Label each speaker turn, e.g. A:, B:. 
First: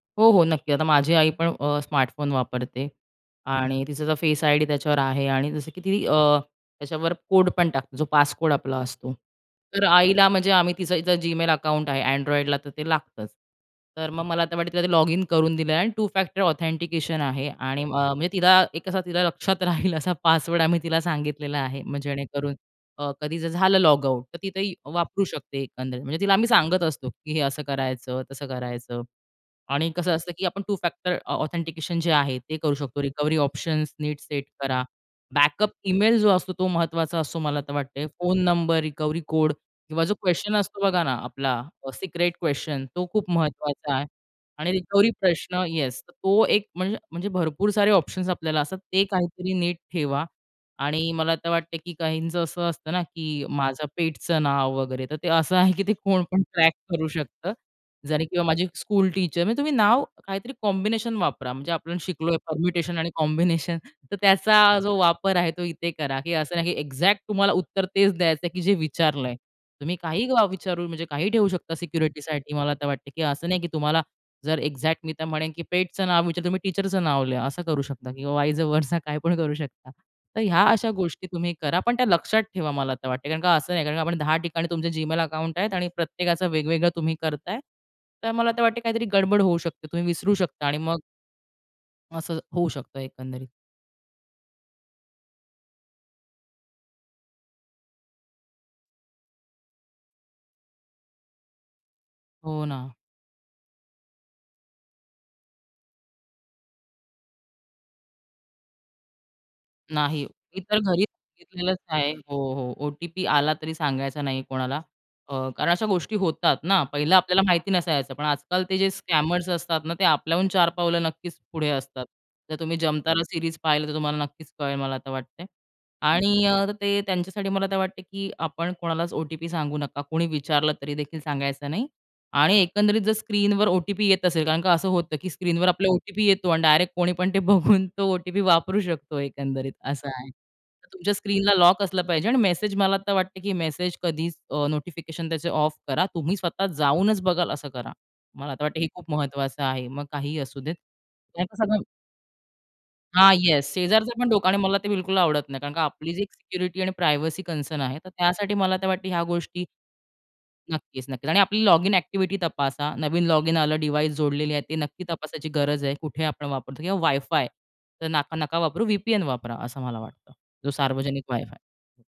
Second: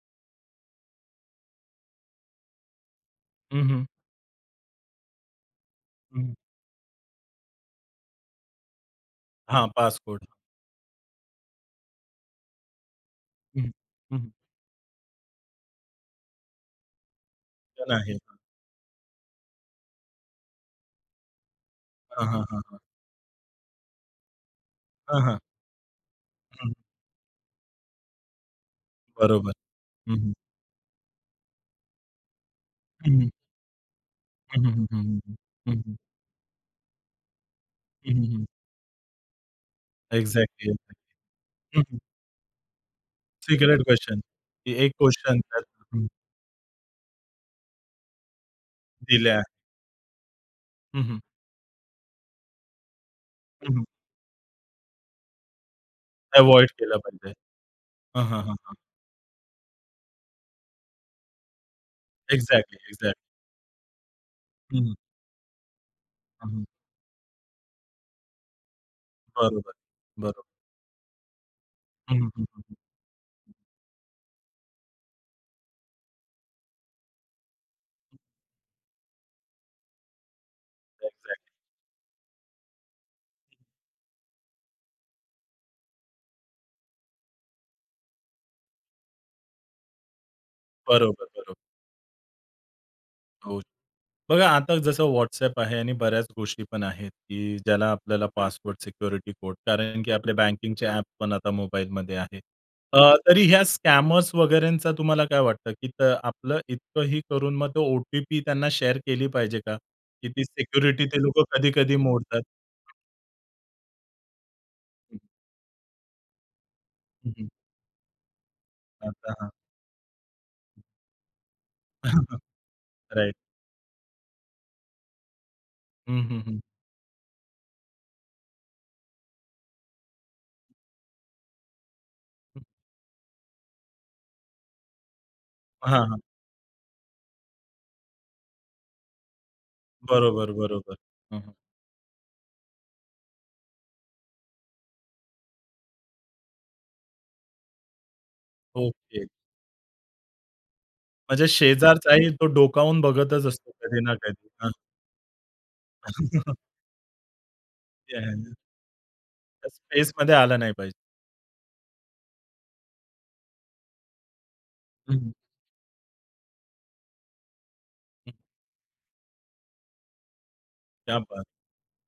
A: हो, हो, नक्कीच. आता माझी आई पण अ, स्मार्टफोन वापरते
B: हं,
A: आणि
B: हं.
A: तिचा जो फेस आयडी त्याच्यावर आहे आणि जसं की ती अ,
B: हं.
A: त्याच्यावर कोड पण टाकतो जो पासकोड आपला असतो.
B: हां,
A: तर
B: पासकोड.
A: आईला म्हणजे आम्ही तिचं Gmail अकाउंट आहे. Androidला तर ते लागतंच.
B: हं.
A: तर मग
B: हं.
A: मला आता वाटेल तिला ते लॉगिन करून दिलेलंय आणि टु फॅक्टर ऑथेंटिकेशन आहे
B: ते
A: आणि अ,
B: पण आहे.
A: म्हणजे
B: हां.
A: तिला एक असा तिला लक्षात राहील असा पासवर्ड आम्ही तिला सांगितलेला आहे.
B: हां, हां,
A: जेणेकरून
B: हां, हां.
A: अ, कधी जर झालं लॉगआउट तर ती ते
B: हां,
A: वापरू
B: हां.
A: शकते एकंदरीत. म्हणजे तिला आम्ही
B: हं.
A: सांगत असतो, की हे असं करायचं तसं करायचं.
B: बरोबर.
A: आणि कसं
B: हं,
A: असतं
B: हं.
A: की आपण टू फॅक्टर ऑथेंटिकेशन जे आहे ते करू शकतो.
B: हं, हं.
A: रिकव्हरी ऑप्शन्स नीट सेट
B: हं,
A: करा.
B: हं, हं, हं.
A: बॅकअप
B: हं, हं.
A: ईमेल जो असतो तो महत्त्वाचा असतो मला तर वाटतंय.
B: हं, हं,
A: फोन
B: हं.
A: नंबर, रिकव्हरी कोड किंवा जो क्वेस्चन
B: एक्झॅक्टली.
A: असतो बघा ना आपला
B: हं, हं.
A: सिक्रेट क्वेस्चन तो खूप
B: सिक्रेट
A: महत्त्वाचा आहे.
B: क्वेस्चन
A: आणि
B: की एक
A: रिकव्हरी
B: क्वेस्चन त्या
A: प्रश्न येस,
B: हं.
A: तो एक म्हणज म्हणजे भरपूर सारे ऑप्शन्स आपल्याला असतात ते
B: दिल्या.
A: काहीतरी नीट ठेवा
B: हं,
A: आणि
B: हं.
A: मला आता वाटतंय की काहींचं असं असतं ना, की
B: हं, हं.
A: माझं पेटचं नाव वगैरे तर ते असं आहे की ते कोण पण
B: अव्हॉइड
A: ट्रॅक
B: केलं
A: करू
B: पाहिजे.
A: शकतं. जरी
B: हां, हां,
A: किंवा
B: हां,
A: माझी
B: हां.
A: स्कूल टीचर म्हणजे तुम्ही नाव काहीतरी कॉम्बिनेशन वापरा म्हणजे आपण शिकलोय
B: एक्झॅक्टली,
A: परम्युटेशन आणि
B: एक्झॅक्टली.
A: कॉम्बिनेशन तर
B: हं,
A: त्याचा
B: हं.
A: जो वापर आहे, तो इथे करा. की
B: हं,
A: असं
B: हं.
A: नाही की एक्झॅक्ट तुम्हाला उत्तर तेच द्यायचंय की जे विचारलंय.
B: बरोबर,
A: तुम्ही काही
B: बरोबर.
A: विचारू म्हणजे काही ठेवू शकता
B: हं, हं,
A: सिक्युरिटीसाठी.
B: हं,
A: मला
B: हं.
A: आता वाटतंय की असं नाही की तुम्हाला जर एक्झॅक्ट मी तर म्हणेन की पेटचं नाव विचार तुम्ही टीचरचं नाव लिहा असं करू शकता किंवा वाइज व्हरसा काय पण करू शकता. तर ह्या अशा गोष्टी
B: एक्झॅक्टली.
A: तुम्ही करा, पण त्या लक्षात ठेवा मला आता वाटतंय. कारण का असं नाही कारण आपण 10 ठिकाणी तुमचे Gmail अकाउंट आहेत आणि प्रत्येकाचं वेगवेगळं तुम्ही करताय. तर मला आता वाटतंय काहीतरी गडबड होऊ शकते, तुम्ही विसरू शकता आणि मग
B: बरोबर, बरोबर.
A: असं होऊ शकतं एकंदरीत.
B: हो. बघा, आता जसं WhatsApp आहे आणि बऱ्याच गोष्टी पण आहेत की ज्याला आपल्याला पासवर्ड, सिक्युरिटी कोड. कारण की आपल्या बँकिंगचे ॲप पण आता मोबाईलमध्ये आहेत.
A: हो ना.
B: अ, तरी या स्कॅमर्स वगैरेंचा तुम्हाला काय वाटतं, की तर आपलं इतकंही करून मग तो ओ-टी-पी त्यांना शेअर केली पाहिजे का?
A: नाही.
B: की ती
A: मी तर घरी
B: सिक्युरिटी ते लोकं
A: सांगितलेलंच
B: कधी-कधी
A: आहे हो,
B: मोडतात.
A: हो. ओ-टी-पी आला तरी सांगायचा नाही कोणाला अ, कारण अशा गोष्टी होतात ना पहिलं
B: हं,
A: आपल्याला
B: हं.
A: माहिती नसायचं. पण आजकाल ते जे
B: आता
A: स्कॅमर्स
B: हां.
A: असतात ना, ते आपल्याहून चार पावलं नक्कीच पुढे असतात. जर तुम्ही जमतारा
B: राइट.
A: सीरीज पाहिलं तर तुम्हाला नक्कीच कळेल मला आता वाटतंय.
B: हं,
A: आणि
B: हं, हं.
A: अ, ते त्यांच्यासाठी मला ते वाटतं की आपण कोणालाच ओ-टी-पी सांगू नका. कुणी विचारलं तरी देखील सांगायचं नाही. आणि
B: हं.
A: एकंदरीत जर स्क्रीनवर ओ-टी-पी येत असेल कारण का असं होतं की स्क्रीनवर आपल्याला
B: हां, हां.
A: ओ-टी-पी येतो आणि डायरेक्ट कोणी पण ते बघून तो ओ-टी-पी वापरू शकतो. एकंदरीत असं आहे.
B: बरोबर, बरोबर.
A: तुमच्या
B: हं,
A: स्क्रीनला
B: हं.
A: लॉक असलं पाहिजे आणि मेसेज मला आता वाटतं, की मेसेज कधीच अ, नोटिफिकेशन त्याचे ऑफ करा. तुम्ही स्वतः जाऊनच बघाल असं करा. मला आता वाटतंय हे खूप
B: ओके.
A: महत्त्वाचं आहे. मग काहीही असू देत,
B: म्हणजे
A: त्यांचं सगळं
B: शेजारचाही तो डोकावून
A: हां.
B: बघतच असतो
A: येस,
B: कधी
A: शेजारचा
B: ना
A: पण डोका
B: कधी.
A: आणि
B: हां?
A: मला ते बिलकुल आवडत नाही. कारण आपली जी एक सिक्युरिटी आणि प्रायव्हसी कन्सर्न आहे तर
B: ते आहे
A: त्यासाठी
B: ना.
A: मला वाटतं ह्या गोष्टी
B: त्या स्पेसमध्ये आलं नाही पाहिजे.
A: नक्कीच, नक्कीच. आणि आपली लॉगिन ॲक्टिव्हिटी तपासा. नवीन लॉगिन आलं, डिव्हाइस जोडलेली आहे ती नक्की
B: हं, हं.
A: तपासायची गरज आहे. कुठे आपण वापरतो किंवा वाय-फाय तर
B: हं.
A: नका नका वापरू. वी-पी-एन वापरा. असं मला वाटतं. जो
B: क्या
A: सार्वजनिक
B: बात है!
A: वाय-फाय